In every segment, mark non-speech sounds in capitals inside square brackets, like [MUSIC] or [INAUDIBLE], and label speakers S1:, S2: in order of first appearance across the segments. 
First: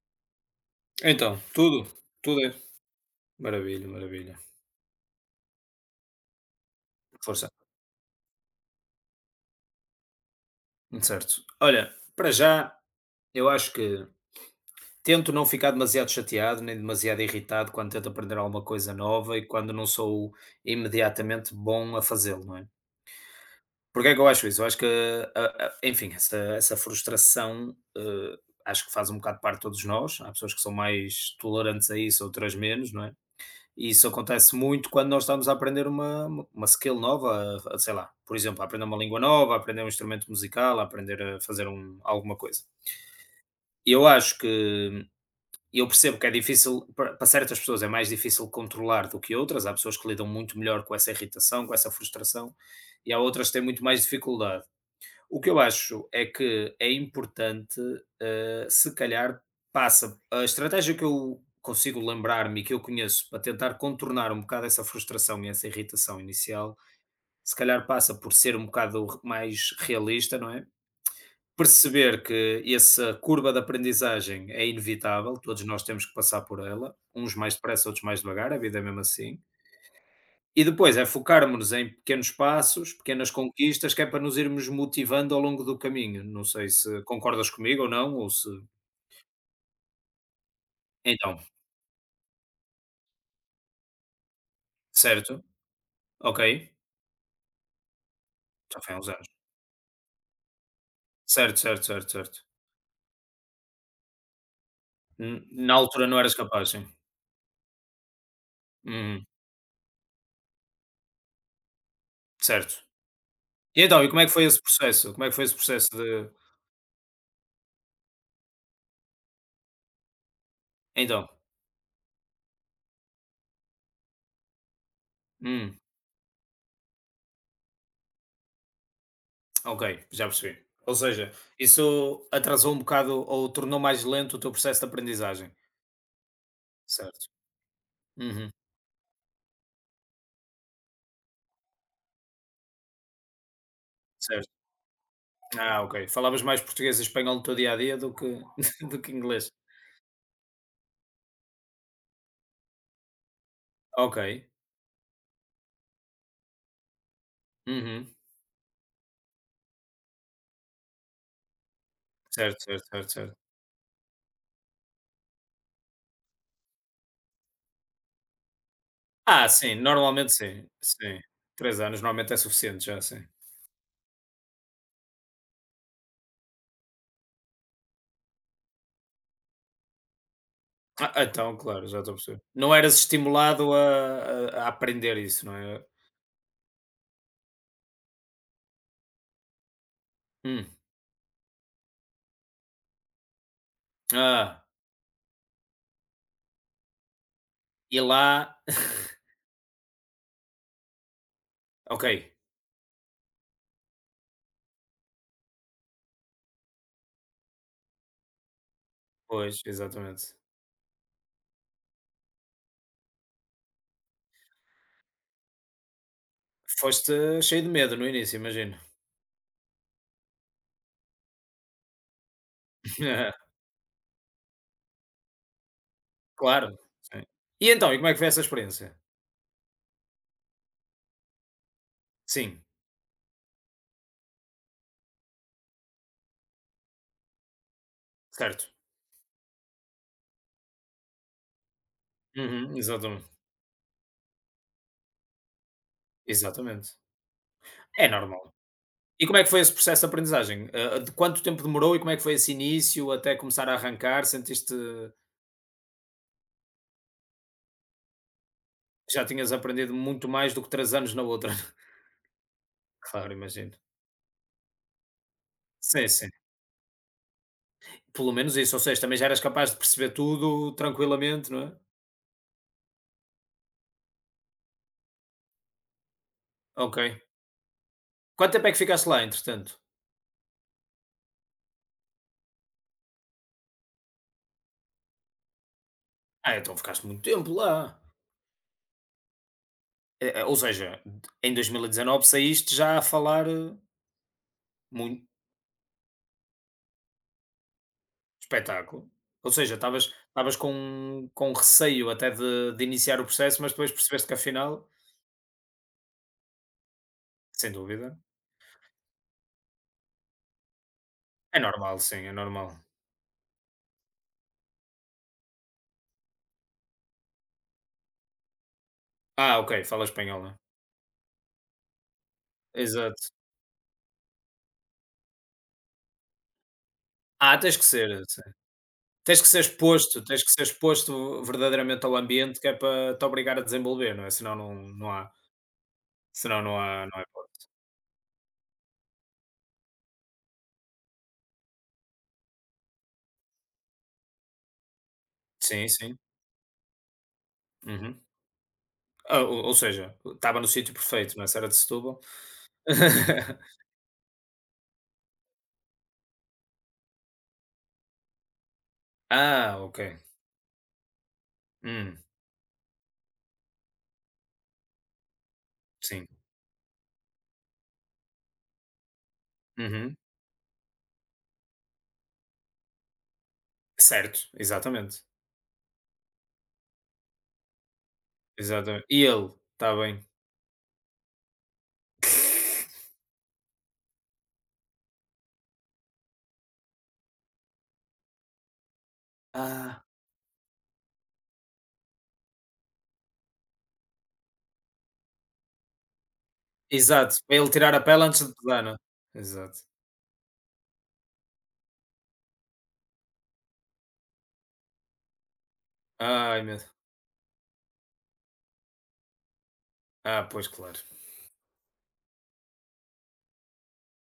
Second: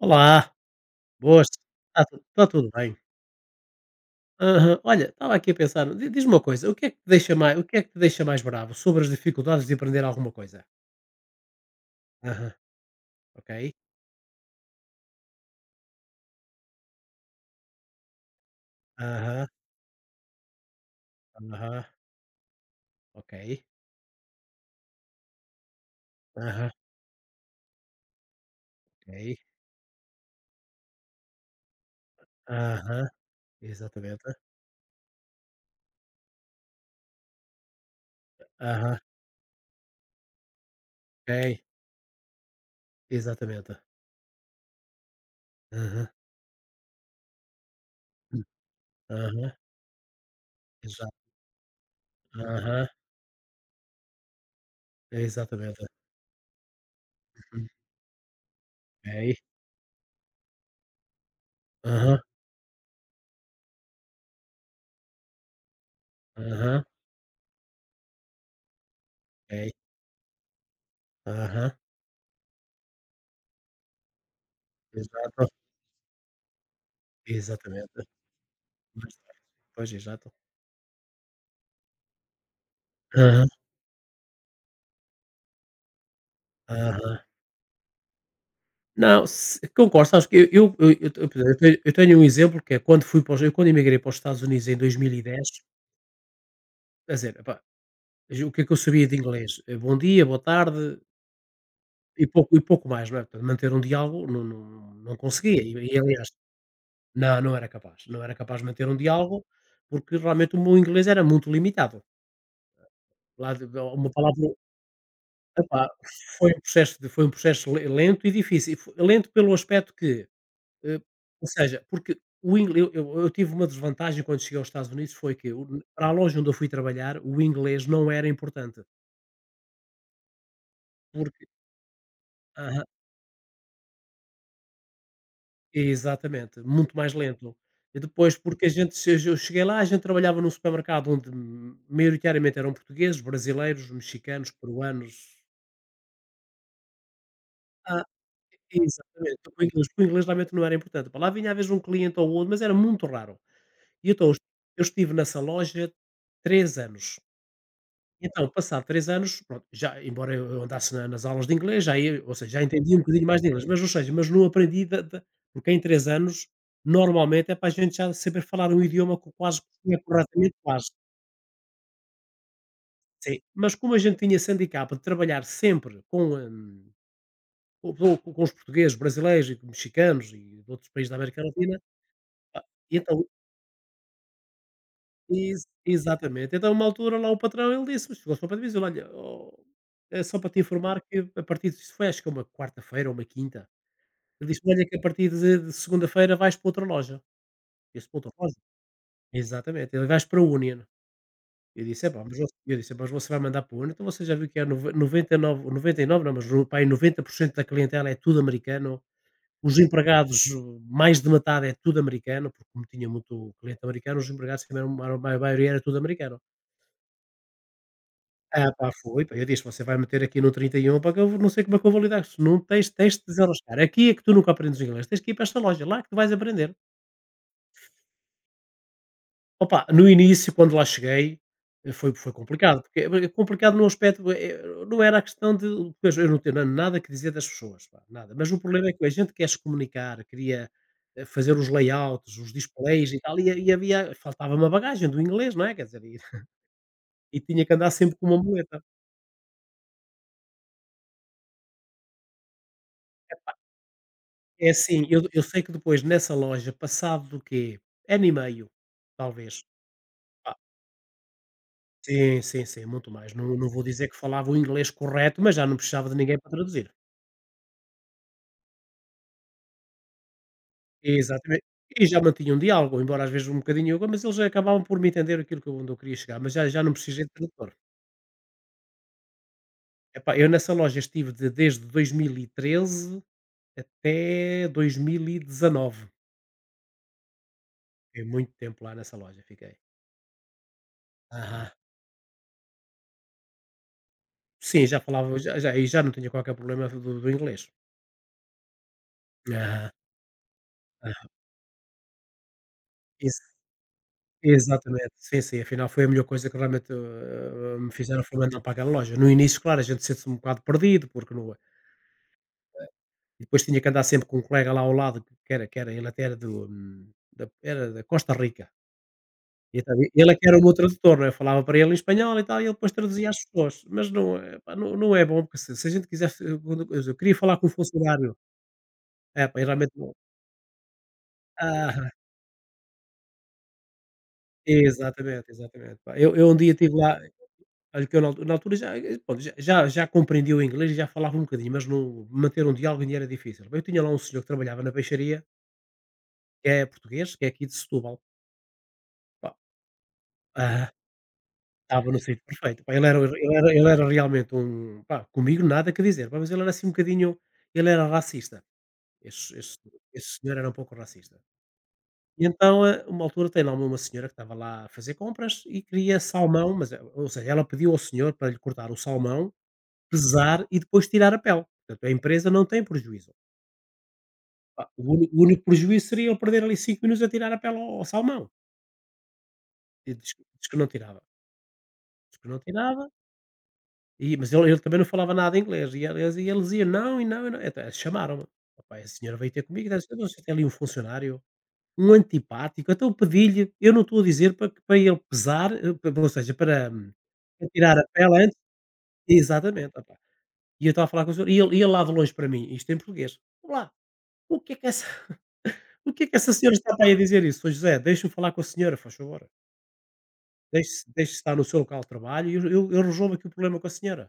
S1: Olá,
S2: Então,
S1: boas.
S2: tudo,
S1: Está tudo
S2: tudo
S1: está
S2: é
S1: tudo bem.
S2: maravilha, maravilha.
S1: Aham. Olha, estava aqui a pensar, di diz-me uma coisa,
S2: Força,
S1: o que é que te deixa mais bravo sobre as dificuldades de aprender alguma coisa?
S2: certo. Olha, para
S1: Aham,
S2: já,
S1: ok.
S2: eu acho que tento não ficar demasiado chateado nem demasiado irritado quando tento aprender alguma coisa nova e
S1: Aham,
S2: quando não sou imediatamente
S1: aham,
S2: bom a fazê-lo, não é?
S1: ok.
S2: Porquê é que eu acho isso? Eu acho que, enfim, essa,
S1: Aham,
S2: essa frustração, acho que faz um
S1: ok.
S2: bocado parte de todos nós. Há pessoas que são mais tolerantes a isso, outras menos, não
S1: Aham,
S2: é? E isso
S1: exatamente.
S2: acontece muito quando nós estamos a aprender uma skill nova, sei lá, por exemplo, a aprender uma
S1: Aham,
S2: língua nova, a aprender um instrumento musical, a aprender a
S1: ok.
S2: fazer um alguma coisa.
S1: Exatamente.
S2: Eu acho que eu
S1: Aham.
S2: percebo que é difícil para certas pessoas, é mais difícil controlar do que
S1: Aham,
S2: outras, há pessoas que lidam muito melhor com essa
S1: exato.
S2: irritação, com essa frustração,
S1: Aham,
S2: e há outras que têm muito mais dificuldade. O que eu
S1: exatamente.
S2: acho é que é
S1: Uhum.
S2: importante, se calhar
S1: Ok.
S2: passa a estratégia que eu consigo
S1: Aham,
S2: lembrar-me e que eu conheço para tentar contornar um bocado essa frustração e essa irritação inicial,
S1: aham,
S2: se calhar passa por ser um bocado mais
S1: ok.
S2: realista, não é?
S1: Aham,
S2: Perceber que essa curva de aprendizagem é inevitável,
S1: exato.
S2: todos nós temos que passar por ela, uns mais depressa, outros
S1: Exatamente.
S2: mais devagar, a vida é mesmo assim,
S1: Pois, exato.
S2: e depois é focarmos-nos em pequenos passos, pequenas
S1: Aham.
S2: conquistas, que é para nos irmos motivando ao longo do caminho. Não sei se
S1: Aham.
S2: concordas comigo ou não, ou se.
S1: Não, se concordo, sabes que eu,
S2: Então,
S1: por exemplo, eu tenho um exemplo que é quando fui para os eu quando emigrei para os Estados Unidos em
S2: certo,
S1: 2010,
S2: ok,
S1: quer dizer, epá, o que é que eu
S2: já foi há
S1: sabia
S2: uns
S1: de
S2: anos.
S1: inglês? Bom dia, boa tarde
S2: Certo, certo, certo, certo.
S1: e pouco mais, não é? Portanto, manter um diálogo não conseguia, e
S2: Na
S1: e
S2: altura não
S1: aliás
S2: eras capaz, sim.
S1: não, não era capaz de manter um
S2: Uhum,
S1: diálogo, porque realmente o meu inglês era muito limitado.
S2: certo.
S1: Lá de
S2: E então, e
S1: uma
S2: como é que foi
S1: palavra,
S2: esse processo? Como é que foi esse processo
S1: epá,
S2: de.
S1: foi um processo le lento e difícil. E Fo Lento pelo aspecto Eh,
S2: Então,
S1: ou seja, porque o inglês eu tive uma desvantagem quando cheguei aos Estados Unidos, foi que o
S2: hum,
S1: para a loja onde eu fui trabalhar, o inglês não era importante,
S2: ok, já percebi. Ou seja,
S1: porque
S2: isso atrasou um
S1: aham,
S2: bocado ou tornou mais lento o teu processo de aprendizagem.
S1: exatamente, muito mais
S2: Certo.
S1: lento. E depois,
S2: Uhum,
S1: porque a gente, se eu cheguei lá, a gente trabalhava num supermercado onde, maioritariamente eram portugueses, brasileiros,
S2: certo.
S1: mexicanos, peruanos.
S2: Ah, ok. Falavas mais português e espanhol no teu dia a dia
S1: Ah,
S2: do que [LAUGHS] do que
S1: exatamente,
S2: inglês.
S1: o inglês realmente não era importante. Para lá vinha às vezes um cliente ou outro, mas era muito raro. E então,
S2: Ok.
S1: eu estive nessa loja 3 anos.
S2: Uhum.
S1: Então, passado 3 anos, pronto, já, embora eu andasse na nas aulas de inglês, já ia ou seja,
S2: Certo,
S1: já
S2: certo,
S1: entendi um
S2: certo,
S1: bocadinho
S2: certo.
S1: mais de inglês, mas não aprendi da, porque em 3 anos, normalmente é para a gente já saber falar um idioma que
S2: Ah,
S1: quase
S2: sim,
S1: é
S2: normalmente
S1: corretamente
S2: sim,
S1: quase.
S2: sim. 3 anos normalmente é suficiente já, sim.
S1: Sim. Mas como a gente tinha esse handicap de trabalhar sempre com, co com os portugueses, brasileiros e com mexicanos e de outros países
S2: Ah,
S1: da América
S2: então,
S1: Latina,
S2: claro, já estou a perceber. Não eras
S1: e então
S2: estimulado a aprender isso, não
S1: Ex
S2: é?
S1: exatamente. Então, uma altura lá o patrão ele disse chegou só para dizer: "Olha, ó, é só para te
S2: Hum.
S1: informar que a partir de", isto foi, acho que é, uma quarta-feira ou uma quinta. Ele disse:
S2: Ah,
S1: "Olha que a partir de segunda-feira vais para outra loja". Eu
S2: e
S1: disse: "Para outra loja?".
S2: lá [LAUGHS]
S1: Exatamente. Ele: "Vais para a Union". Eu
S2: ok.
S1: disse: "Epá, mas você", eu disse: "Mas você vai mandar para a Union? Então, você já viu que há noventa e nove, 99, não, mas no pá aí, 90% da clientela é tudo americano.
S2: Pois,
S1: Os
S2: exatamente.
S1: empregados, mais de metade é tudo americano", porque como tinha muito cliente americano, os empregados também a maioria era tudo americano.
S2: Foste cheio de medo no início,
S1: Ah
S2: imagino.
S1: pá, foi. Pá, eu disse: "Você vai meter aqui no 31, para que eu vou? Não sei como é que eu vou lidar com isso, não tens de
S2: [LAUGHS]
S1: desenrascar, aqui é que tu nunca aprendes o inglês, tens que ir para esta loja, lá é que tu vais aprender".
S2: Claro, sim. E então, e como é que foi essa experiência?
S1: Opa, no início quando lá cheguei, foi
S2: Sim,
S1: complicado, porque é complicado no aspecto, não era a questão de, pois eu não tenho nada que dizer das pessoas, pá, nada, mas o
S2: certo.
S1: problema é que a gente quer se comunicar, queria, fazer os layouts, os
S2: Uhum,
S1: displays e
S2: exatamente.
S1: tal, e havia faltava uma bagagem do inglês, não é, quer dizer, e [LAUGHS]
S2: Exatamente.
S1: e tinha que andar
S2: É
S1: sempre com uma
S2: normal.
S1: muleta.
S2: E como é que foi esse processo de aprendizagem? Ah, de quanto tempo demorou e como é que foi esse início até começar a arrancar?
S1: É
S2: Sentiste
S1: assim, eu sei que depois, nessa loja, passado do quê? Ano e meio,
S2: que já tinhas
S1: talvez.
S2: aprendido muito mais
S1: Ah,
S2: do que 3 anos na outra? [LAUGHS]
S1: sim, sim, sim, muito
S2: Claro,
S1: mais. Não
S2: imagino.
S1: vou dizer que falava o inglês correto, mas já não precisava
S2: Sim,
S1: de
S2: sim.
S1: ninguém para traduzir.
S2: Pelo menos isso, ou seja, também já eras capaz de perceber tudo tranquilamente, não
S1: Exatamente.
S2: é?
S1: E já mantinha um diálogo, embora às vezes um bocadinho, mas eles acabavam por me entender aquilo que eu onde eu queria chegar, mas já não
S2: Ok.
S1: precisei de tradutor.
S2: Quanto tempo é que ficaste lá, entretanto?
S1: Epá, eu nessa loja estive de desde 2013 até 2019.
S2: Ah, então ficaste muito tempo lá.
S1: Fiquei muito tempo lá nessa loja, fiquei.
S2: Ou seja, em
S1: Aham.
S2: 2019 saíste já a falar.
S1: Sim, já falava, já já e já não tinha qualquer problema do inglês.
S2: Espetáculo. Ou seja,
S1: Aham,
S2: estavas
S1: aham.
S2: com receio até de iniciar o
S1: Ex
S2: processo, mas depois percebeste que afinal
S1: Exatamente. Sim, sim, afinal foi a melhor coisa que realmente,
S2: sem
S1: me
S2: dúvida.
S1: fizeram, foi mandar para aquela loja. No início, claro, a gente sente-se um bocado perdido, porque não é,
S2: É normal, sim, é normal.
S1: e depois tinha que andar sempre com um colega lá ao lado que era, ele até era do, da era da Costa Rica.
S2: Ah,
S1: E
S2: ok,
S1: então
S2: fala
S1: ele é
S2: espanhol,
S1: que
S2: né.
S1: era o meu tradutor, não é, eu falava para ele em espanhol e tal, e ele depois
S2: Exato.
S1: traduzia às pessoas. Mas não é, pá, não é bom, porque se se a gente quisesse, eu queria falar
S2: Ah,
S1: com um
S2: tens que ser,
S1: funcionário,
S2: sim. Tens
S1: é
S2: que
S1: pá,
S2: ser
S1: e realmente não.
S2: exposto, tens que ser exposto verdadeiramente
S1: Aham,
S2: ao ambiente que é para te obrigar a desenvolver, não é, senão não não há
S1: exatamente, exatamente, pá. Eu um
S2: senão
S1: dia
S2: não
S1: estive
S2: há não
S1: lá.
S2: há hipótese.
S1: Olha que eu, na altura, já, e pronto, já compreendia o inglês e já falava um bocadinho, mas não manter um diálogo ainda era difícil. Bem, eu tinha lá um senhor que trabalhava na peixaria,
S2: Sim, sim.
S1: que é português, que é aqui de Setúbal.
S2: Uhum. Ah,
S1: Pá,
S2: ou seja, estava no
S1: ah,
S2: sítio perfeito, não é, se era de
S1: estava no
S2: Setúbal.
S1: sítio perfeito. Pá, ele era ele era ele
S2: [LAUGHS]
S1: era realmente um, pá, comigo nada que dizer, pá, mas ele era assim um bocadinho, ele era racista. Esse
S2: Ah,
S1: esse
S2: ok.
S1: esse senhor era um pouco racista.
S2: Hum,
S1: E então, a uma altura, tem lá uma senhora que estava lá a fazer compras e queria
S2: sim.
S1: salmão, mas, ou seja, ela pediu ao senhor para lhe cortar o salmão,
S2: Uhum.
S1: pesar e depois tirar a pele. Portanto, a empresa não tem prejuízo.
S2: Certo,
S1: Pá, o
S2: exatamente,
S1: único o único prejuízo seria eu perder ali 5 minutos a tirar a pele ao salmão.
S2: exatamente. E ele? Está
S1: E
S2: bem.
S1: diz que não tirava. Diz que não tirava, mas ele também não falava nada inglês. E ele dizia: "Não, e não, e não". Até chamaram-me. Opá, a senhora veio ter comigo e
S2: Ah,
S1: disse: "Então, você tem ali um funcionário, um antipático, então pedi-lhe, eu não estou a dizer para ele pesar, eh, p ou seja, para,
S2: exato, para
S1: para
S2: ele tirar
S1: tirar
S2: a
S1: a
S2: pele
S1: pele
S2: antes de
S1: antes",
S2: pesar, não é? Exato.
S1: exatamente, opá. E eu estava a falar com o senhor e ele lá de longe para mim, isto em português: "Olá, o que é que essa O que é que essa
S2: Ai
S1: senhora
S2: meu
S1: está para aí a dizer isso?". "Ó José, deixe-me falar com a senhora, faz favor.
S2: pois claro.
S1: Deixe estar no seu local de trabalho e eu resolvo aqui o problema com a senhora".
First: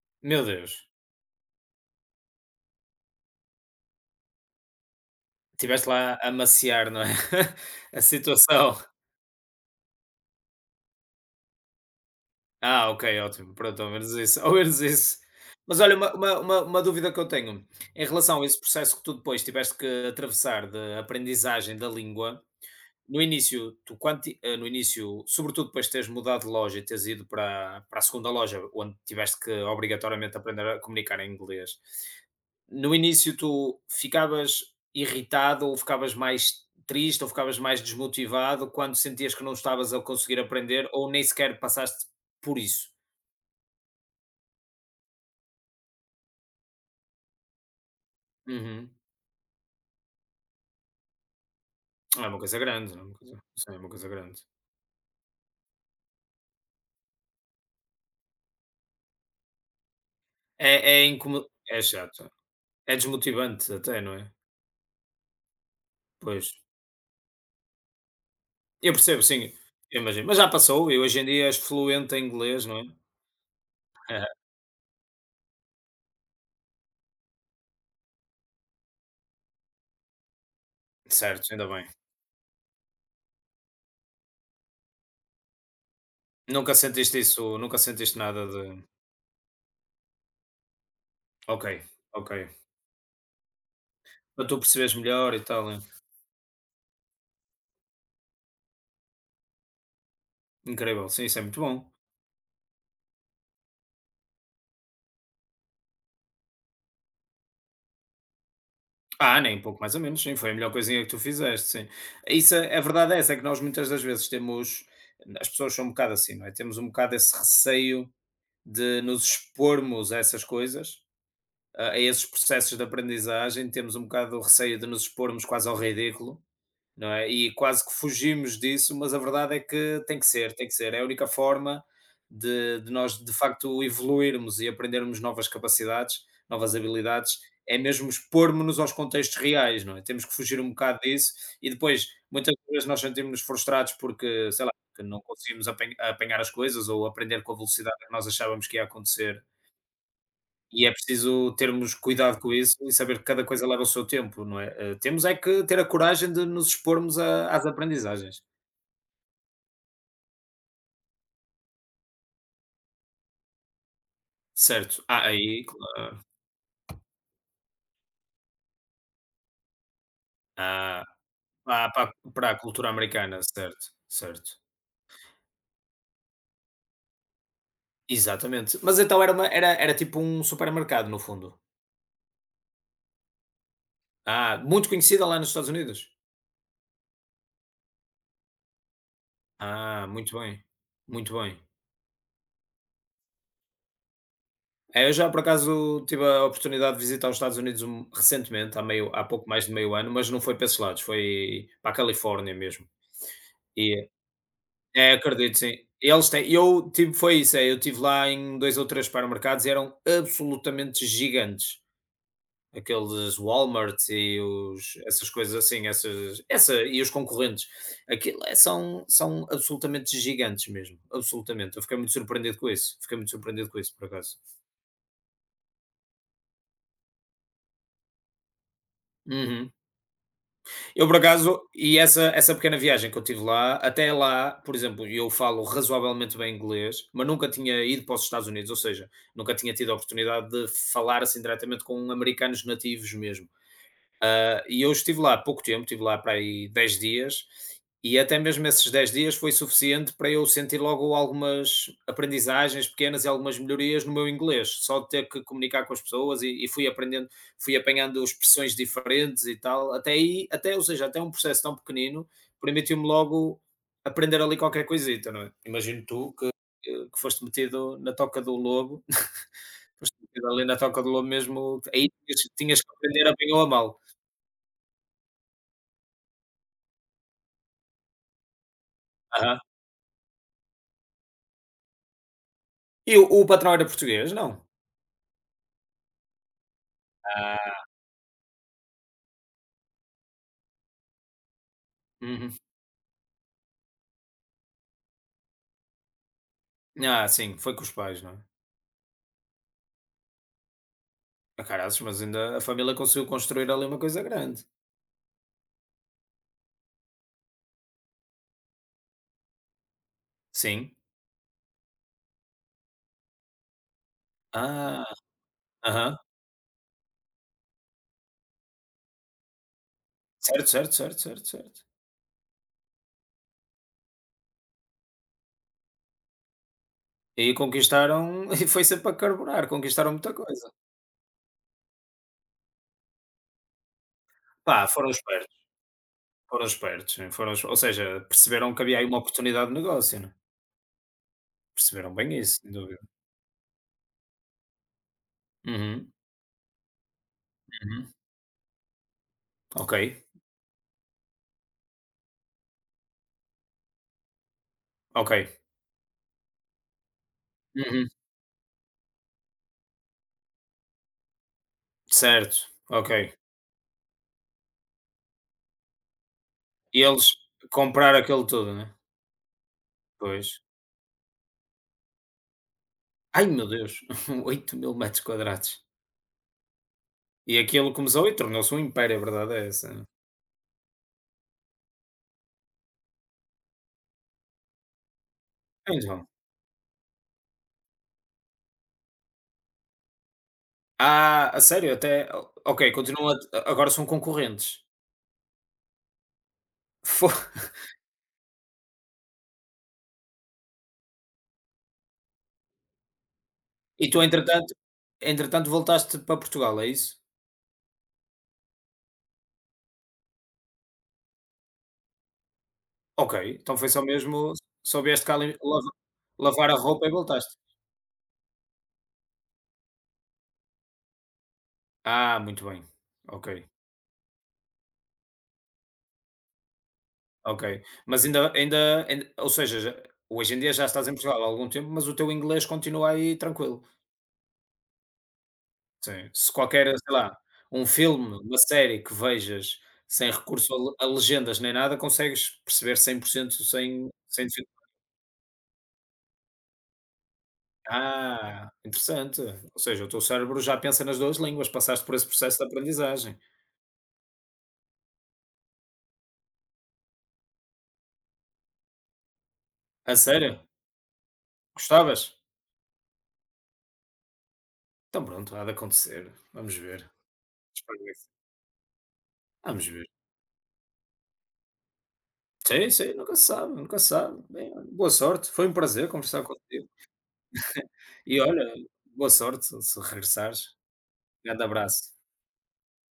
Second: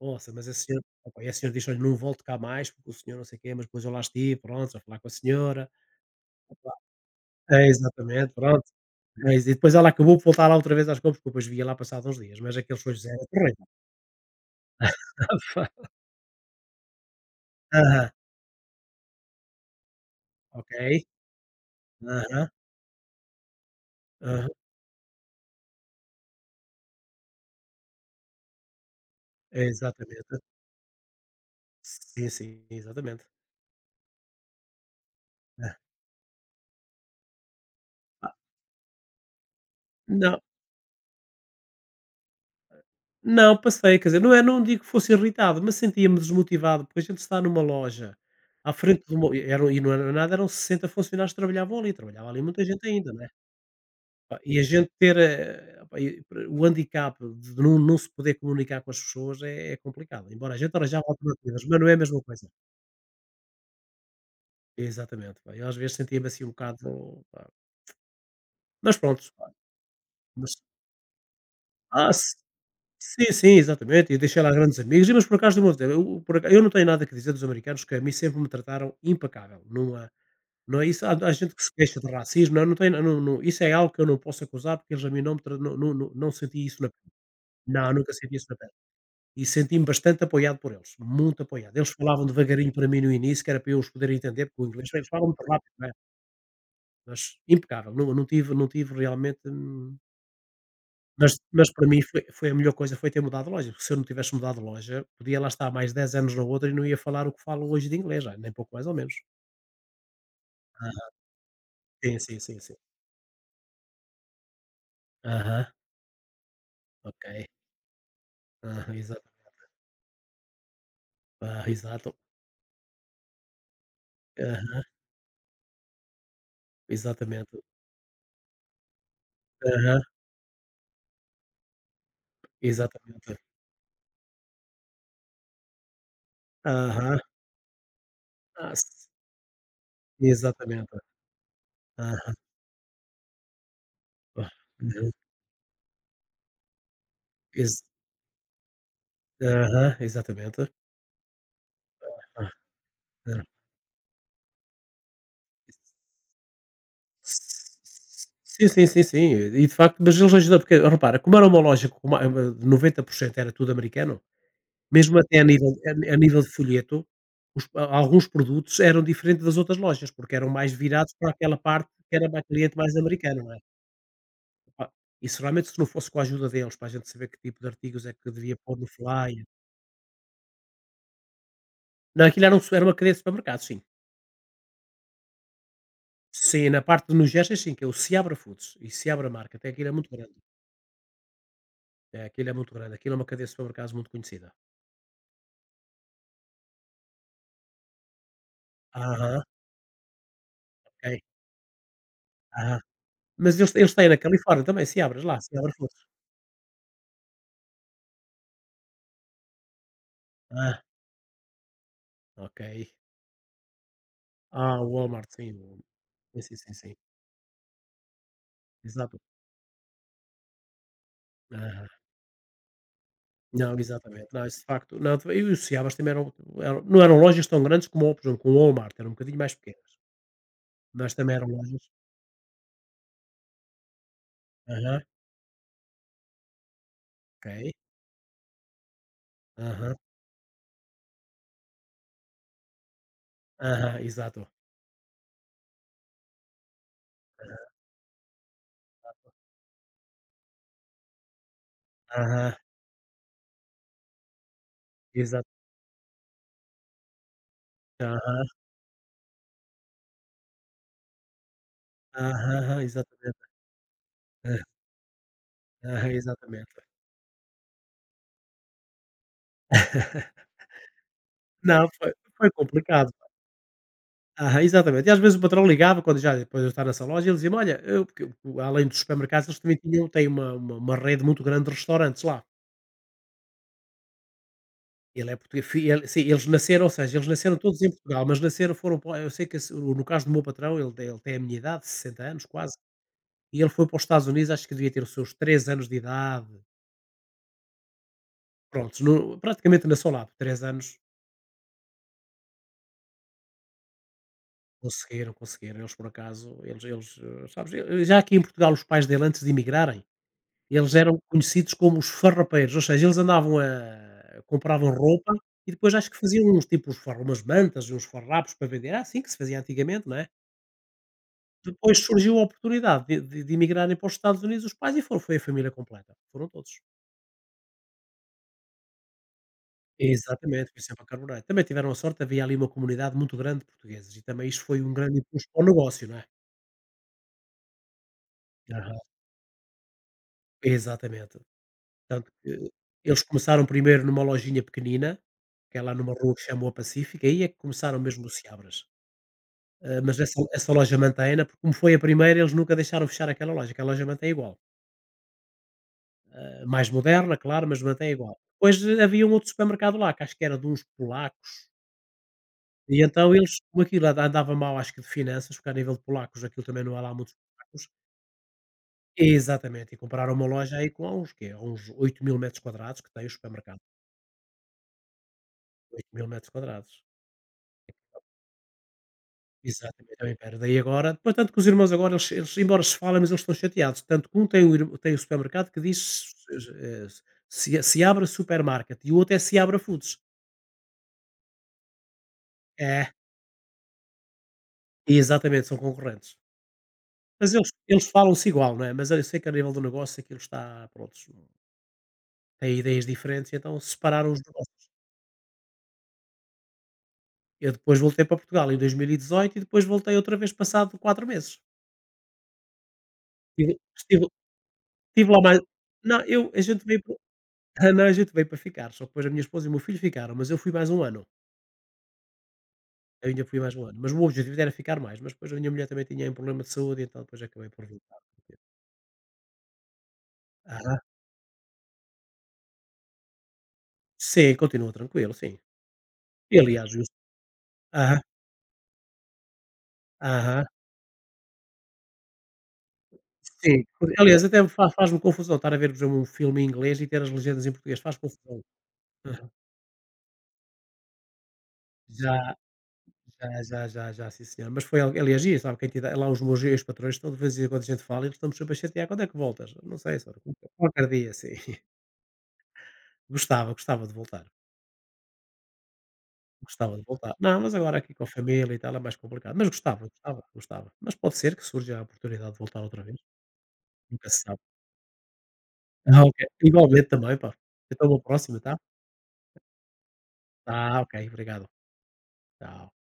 S1: Nossa,
S2: Meu
S1: mas a senhora,
S2: Deus,
S1: opa, e a senhora diz: "Olha, não volto cá mais porque o senhor não sei o quê", mas depois eu lá estive, pronto, a falar com a senhora.
S2: estiveste lá a maciar, não é? [LAUGHS]
S1: É,
S2: A
S1: exatamente, pronto.
S2: situação.
S1: É. E depois ela acabou por voltar lá outra vez às compras, porque eu depois via lá passado uns dias, mas aquele
S2: Ah,
S1: foi
S2: ok,
S1: José era
S2: ótimo,
S1: terrível.
S2: pronto, ao menos isso, ao menos isso. Mas
S1: [LAUGHS]
S2: olha, uma dúvida que eu tenho, em
S1: Aham,
S2: relação a esse processo que tu depois tiveste que atravessar de
S1: ok.
S2: aprendizagem da língua.
S1: Aham,
S2: No início, tu quando ti
S1: aham.
S2: eh, no início, sobretudo depois de teres mudado de loja e teres ido para a segunda loja, onde tiveste que
S1: É, exatamente.
S2: obrigatoriamente aprender a comunicar em inglês,
S1: Sim, sim,
S2: no
S1: exatamente.
S2: início tu ficavas irritado ou ficavas mais triste ou ficavas mais
S1: Ah,
S2: desmotivado quando sentias que não estavas a conseguir
S1: não
S2: aprender ou nem sequer passaste por isso?
S1: Não, passei, quer dizer, não é, não digo que fosse irritado, mas sentia-me desmotivado, porque a gente está numa loja, à
S2: Uhum.
S1: frente de uma eram e não era nada, eram 60 funcionários que trabalhavam ali,
S2: É
S1: trabalhava
S2: uma
S1: ali
S2: coisa
S1: muita gente
S2: grande, não é
S1: ainda,
S2: uma
S1: não é?
S2: coisa, sim, é uma coisa
S1: Pá,
S2: grande.
S1: e a gente ter, opá, e pre o handicap de não se poder comunicar com as pessoas é complicado, embora a gente
S2: É é
S1: arranjava
S2: incomo
S1: alternativas, mas
S2: é
S1: não é a mesma
S2: chato,
S1: coisa.
S2: é desmotivante até, não é?
S1: Exatamente, pá, eu às vezes sentia-me assim
S2: Pois.
S1: um bocado, pá,
S2: Eu
S1: mas pronto.
S2: percebo,
S1: Pá,
S2: sim, eu imagino. Mas já
S1: mas
S2: passou e hoje em dia és
S1: ah,
S2: fluente em inglês, não é? [LAUGHS]
S1: sim, sim, exatamente, e
S2: Aham.
S1: deixei lá grandes amigos, e, mas por acaso eu vou dizer, eu, por aca eu não tenho nada que dizer dos americanos, que a mim sempre me trataram impecável, não há. Não é isso, há
S2: Certo,
S1: gente que
S2: ainda
S1: se
S2: bem.
S1: queixa de racismo, não, não tem, não, não, isso é algo que eu não posso acusar, porque eles a mim não me tra não senti
S2: Nunca
S1: isso na pele.
S2: sentiste isso, nunca
S1: Não, nunca
S2: sentiste
S1: senti
S2: nada
S1: isso na
S2: de.
S1: pele. E senti-me bastante apoiado por eles, muito
S2: Ok,
S1: apoiado. Eles falavam
S2: ok.
S1: devagarinho para mim no início, que era para eu os poder entender,
S2: Para tu
S1: porque o inglês
S2: percebes
S1: eles falam
S2: melhor e
S1: muito
S2: tal,
S1: rápido,
S2: é.
S1: não é, mas impecável, não tive realmente, hum.
S2: Incrível, sim,
S1: Mas
S2: isso é muito
S1: mas para
S2: bom.
S1: mim foi a melhor coisa foi ter mudado de loja, porque se eu não tivesse mudado de loja, podia lá estar mais 10 anos na outra e não ia falar o que falo hoje de inglês, nem pouco mais ou menos.
S2: Ah, nem pouco mais ou menos, sim, foi a melhor coisinha que
S1: Aham.
S2: tu fizeste, sim.
S1: Sim, sim,
S2: Isso
S1: sim, sim.
S2: é, a verdade é essa, é que nós muitas das vezes temos, as
S1: Aham,
S2: pessoas são um bocado assim, não é? Temos um bocado
S1: ok.
S2: esse receio
S1: ah
S2: de
S1: exa
S2: nos expormos a essas coisas, a
S1: Exato.
S2: esses processos de aprendizagem, temos um bocado o receio
S1: Aham,
S2: de nos expormos quase ao ridículo. Não é? E
S1: exatamente.
S2: quase que fugimos disso, mas a verdade é
S1: Aham,
S2: que tem que ser, tem que ser. É a única forma de, nós, de
S1: exatamente.
S2: facto, evoluirmos e aprendermos novas capacidades, novas
S1: Aham.
S2: habilidades, é mesmo
S1: Ah,
S2: expormos-nos aos
S1: s
S2: contextos reais, não é? Temos que fugir um
S1: Exatamente.
S2: bocado disso e depois,
S1: Aham.
S2: muitas vezes, nós sentimos-nos frustrados
S1: ah,
S2: porque, sei lá, que
S1: Uhum.
S2: não conseguimos apanhar as coisas ou aprender com a
S1: Ex
S2: velocidade que nós achávamos que ia acontecer,
S1: Aham, exatamente.
S2: e é preciso termos cuidado
S1: Ah,
S2: com isso e saber que cada coisa leva o seu tempo, não é? Temos é que ter a coragem de nos expormos às aprendizagens.
S1: Sim, sim, sim, sim. E de facto, mas eles ajudam, porque repara, como era uma loja com ma 90% era tudo americano,
S2: Certo.
S1: mesmo
S2: Ah,
S1: até a
S2: aí,
S1: nível a a
S2: claro.
S1: nível de folheto, os alguns produtos eram diferente das outras lojas, porque eram mais
S2: Ah,
S1: virados para aquela parte
S2: ah, para,
S1: que era
S2: a
S1: mais
S2: para a
S1: cliente
S2: cultura
S1: mais
S2: americana,
S1: americano, não é.
S2: certo, certo.
S1: Opa, isso realmente se não fosse com a ajuda deles, para a gente saber que tipo de artigos é que devia pôr
S2: Exatamente.
S1: no
S2: Mas então era,
S1: flyer.
S2: uma, era, era tipo um supermercado, no fundo.
S1: Não, aquilo era um su era uma cadeia de supermercados, sim.
S2: Ah, muito conhecida lá nos Estados Unidos.
S1: Sim, na parte de gestas, sim, que é o Seabra Foods e Seabra Market. Até aquilo é
S2: Ah,
S1: muito grande.
S2: muito bem. Muito bem.
S1: É, aquilo é muito grande, aquilo é uma cadeia de supermercados muito conhecida.
S2: É, eu já por acaso tive a oportunidade de visitar os Estados Unidos recentemente, há
S1: Aham,
S2: pouco mais de meio ano, mas não foi para esses lados,
S1: ok.
S2: foi para a Califórnia
S1: Aham.
S2: mesmo.
S1: Mas eles
S2: E,
S1: têm na Califórnia também, se
S2: é,
S1: abres lá,
S2: acredito, sim.
S1: Seabras Foods?
S2: Eles têm, eu tive, foi isso, é, eu estive lá em dois ou três supermercados e eram
S1: Ah,
S2: absolutamente gigantes.
S1: ok.
S2: Aqueles Walmart e
S1: Ah, o
S2: os, essas
S1: Walmart, sim,
S2: coisas assim, essas,
S1: o sim, sim,
S2: essa,
S1: sim, sim.
S2: e os concorrentes. Aquilo é- são,
S1: Exato.
S2: são absolutamente gigantes mesmo, absolutamente. Eu
S1: Aham.
S2: fiquei muito surpreendido com isso, fiquei muito surpreendido
S1: Não,
S2: com isso, por
S1: exatamente.
S2: acaso.
S1: Não, isso de facto não, e o Seabras também eram eram não eram lojas tão grandes como o por exemplo, como o Walmart, eram um bocadinho mais
S2: Uhum.
S1: pequenas,
S2: Eu,
S1: mas
S2: por
S1: também eram
S2: acaso,
S1: lojas.
S2: e essa pequena viagem que eu tive lá, até lá, por
S1: Aham,
S2: exemplo, eu falo razoavelmente bem inglês, mas nunca
S1: ok.
S2: tinha ido para os Estados Unidos, ou seja, nunca tinha tido a
S1: Aham,
S2: oportunidade de falar assim diretamente com americanos nativos mesmo.
S1: aham, exato.
S2: E eu estive lá há pouco tempo, estive lá para aí 10 dias, e até mesmo esses 10 dias foi suficiente para eu sentir logo algumas
S1: Aham,
S2: aprendizagens pequenas e algumas melhorias no meu inglês, só de ter que
S1: exato.
S2: comunicar com as pessoas e fui aprendendo, fui apanhando
S1: Aham,
S2: expressões diferentes e tal. Até aí, até, ou seja, até um processo tão pequenino
S1: aham, aham,
S2: permitiu-me
S1: exatamente.
S2: logo aprender
S1: [LAUGHS]
S2: ali
S1: Aham,
S2: qualquer coisita, não é? Imagino
S1: aham,
S2: tu que,
S1: exatamente.
S2: que que foste metido na toca do lobo, [LAUGHS] foste
S1: [LAUGHS]
S2: metido ali na toca do lobo mesmo,
S1: Não,
S2: aí
S1: foi
S2: tinhas,
S1: foi
S2: tinhas que
S1: complicado.
S2: aprender a bem ou a mal.
S1: Aham, exatamente. E às vezes o patrão ligava quando já depois de eu estar nessa loja, ele dizia-me: "Olha", eu porque, o além dos supermercados, eles também tinham têm uma rede muito grande de restaurantes lá.
S2: E o patrão era português? Não?
S1: Ele é português, fi ele, sim, eles nasceram, ou seja, eles nasceram todos
S2: Ah,
S1: em Portugal, mas nasceram, foram para, eu sei que esse no caso do meu patrão, ele tem a minha idade, 60 anos
S2: uhum.
S1: quase, e ele foi para os Estados Unidos, acho que devia ter os seus 3 anos de idade.
S2: Ah, sim, foi com os pais, não é?
S1: Prontos, no praticamente nasceu lá, por 3 anos.
S2: Ah, caraças, mas ainda a família conseguiu construir ali uma coisa grande.
S1: Conseguiram, conseguiram. Eles por acaso, sabes, já aqui em Portugal os pais dele antes de imigrarem. Eles
S2: Sim.
S1: eram conhecidos como os farrapeiros, ou seja, eles andavam a compravam
S2: Ah,
S1: roupa e depois acho
S2: aham.
S1: que faziam uns tipo uns farra umas mantas e uns farrapos para vender, era assim que se fazia antigamente, não é?
S2: Certo, certo, certo, certo, certo.
S1: Depois surgiu a oportunidade de imigrarem para os Estados Unidos, os pais, e foram foi a família completa, foram todos.
S2: E conquistaram [LAUGHS] e foi sempre a carburar, conquistaram muita coisa.
S1: Exatamente, foi sempre a Carboneiro. Também tiveram a sorte, havia ali uma comunidade muito grande de portugueses e também isso foi
S2: Pá,
S1: um grande impulso para o negócio, não é?
S2: foram espertos, sim, ou seja, perceberam que
S1: Aham,
S2: havia aí uma oportunidade de negócio, não é?
S1: exatamente.
S2: Perceberam
S1: Tanto
S2: bem isso, sem
S1: que
S2: dúvida.
S1: eles começaram primeiro numa lojinha pequenina, que é lá
S2: Uhum,
S1: numa rua que se chama Rua Pacífica, aí é que começaram
S2: uhum.
S1: mesmo os Seabras.
S2: Ok,
S1: Ah, mas essa loja mantém-na, porque como foi a primeira, eles nunca deixaram fechar aquela loja mantém igual.
S2: ok.
S1: Ah, mais moderna, claro, mas
S2: Uhum.
S1: mantém igual. Depois, havia um outro supermercado lá, que acho que era de uns polacos,
S2: Certo,
S1: e
S2: ok.
S1: então eles, como aquilo andava mal, acho que de finanças, porque a nível de polacos, aquilo também não há
S2: E
S1: lá
S2: eles
S1: muitos polacos.
S2: compraram aquilo tudo, né?
S1: Exatamente, e compraram uma
S2: Pois.
S1: loja aí com, há uns, quê? Há uns 8000 m², que tem o
S2: Ai meu
S1: supermercado.
S2: Deus, [LAUGHS] 8.000 metros quadrados.
S1: 8000 m².
S2: E aquilo começou e tornou-se um império, a verdade é essa.
S1: Exatamente, é o império. Daí agora, depois tanto que os irmãos agora, eles embora se falem, mas eles estão chateados. Tanto que um tem o ir tem o supermercado que diz,
S2: Então.
S1: eh, Se se abre Supermarket e o outro é Se abre Foods.
S2: Ah, a sério? Até ok,
S1: É,
S2: continua, agora são concorrentes.
S1: exatamente, são concorrentes.
S2: Fo [LAUGHS]
S1: Mas eles falam-se igual, não é, mas eu sei que a nível do negócio aquilo está, prontos, tem ideias diferentes, então
S2: e tu
S1: separaram os
S2: entretanto,
S1: negócios.
S2: voltaste para Portugal, é isso?
S1: Eu depois voltei para Portugal em 2018 e depois voltei outra vez passado 4 meses.
S2: Ok,
S1: Estive
S2: então foi só
S1: estive
S2: mesmo só vieste
S1: estive
S2: cá
S1: lá
S2: lim
S1: mais,
S2: lava
S1: não, eu a
S2: lavar a
S1: gente veio.
S2: roupa e voltaste.
S1: Ah, não, a gente veio para ficar, só que depois a minha esposa e o meu filho ficaram, mas eu fui mais um ano,
S2: Ah, muito bem.
S1: eu ainda
S2: Ok,
S1: fui mais um ano, mas o objetivo era ficar mais, mas depois a minha mulher também tinha um problema de saúde, então depois acabei
S2: ok.
S1: por voltar.
S2: Mas ainda, ou seja, já hoje em dia já
S1: Aham.
S2: estás em Portugal há algum tempo, mas o teu inglês continua aí tranquilo?
S1: Sim, continua tranquilo, sim.
S2: Sim, se
S1: E
S2: qualquer,
S1: aliás, eu
S2: sei lá, um
S1: aham,
S2: filme, uma série que vejas sem
S1: aham,
S2: recurso a legendas nem nada, consegues perceber 100%
S1: sim.
S2: sem
S1: Aliás,
S2: sem
S1: até me fa faz-me confusão estar a ver, por exemplo, um filme em inglês e ter as legendas em português, faz confusão.
S2: interessante.
S1: Aham.
S2: Ou seja, o teu cérebro já pensa nas 2 línguas, passaste por esse
S1: Já,
S2: processo de aprendizagem.
S1: já, já, já, já, sim, senhor, mas foi al aliás, e sabe quem te dá lá os meus ex-patrões, toda vez em quando a gente fala, eles estão-me sempre a chatear: "Quando é que voltas?". "Não
S2: A
S1: sei, senhora,
S2: sério?
S1: qualquer dia", sim.
S2: Gostavas?
S1: Gostava, gostava de voltar,
S2: Então pronto, há de acontecer. Vamos
S1: gostava de
S2: ver.
S1: voltar. Não, mas agora
S2: Espero que
S1: aqui com a
S2: sim.
S1: família e tal é mais complicado, mas
S2: Vamos
S1: gostava,
S2: ver.
S1: gostava, gostava. Mas pode ser que surja a oportunidade de voltar
S2: Sim,
S1: outra
S2: sim,
S1: vez,
S2: nunca se sabe, nunca se
S1: nunca se
S2: sabe.
S1: sabe.
S2: Bem, olha, boa sorte, foi um prazer
S1: Ah, ok.
S2: conversar contigo.
S1: Igualmente também, pá. Então uma
S2: E
S1: próxima,
S2: olha,
S1: tá?
S2: boa sorte se regressares.
S1: Tá, ok,
S2: Grande
S1: obrigado.
S2: abraço.
S1: Tchau.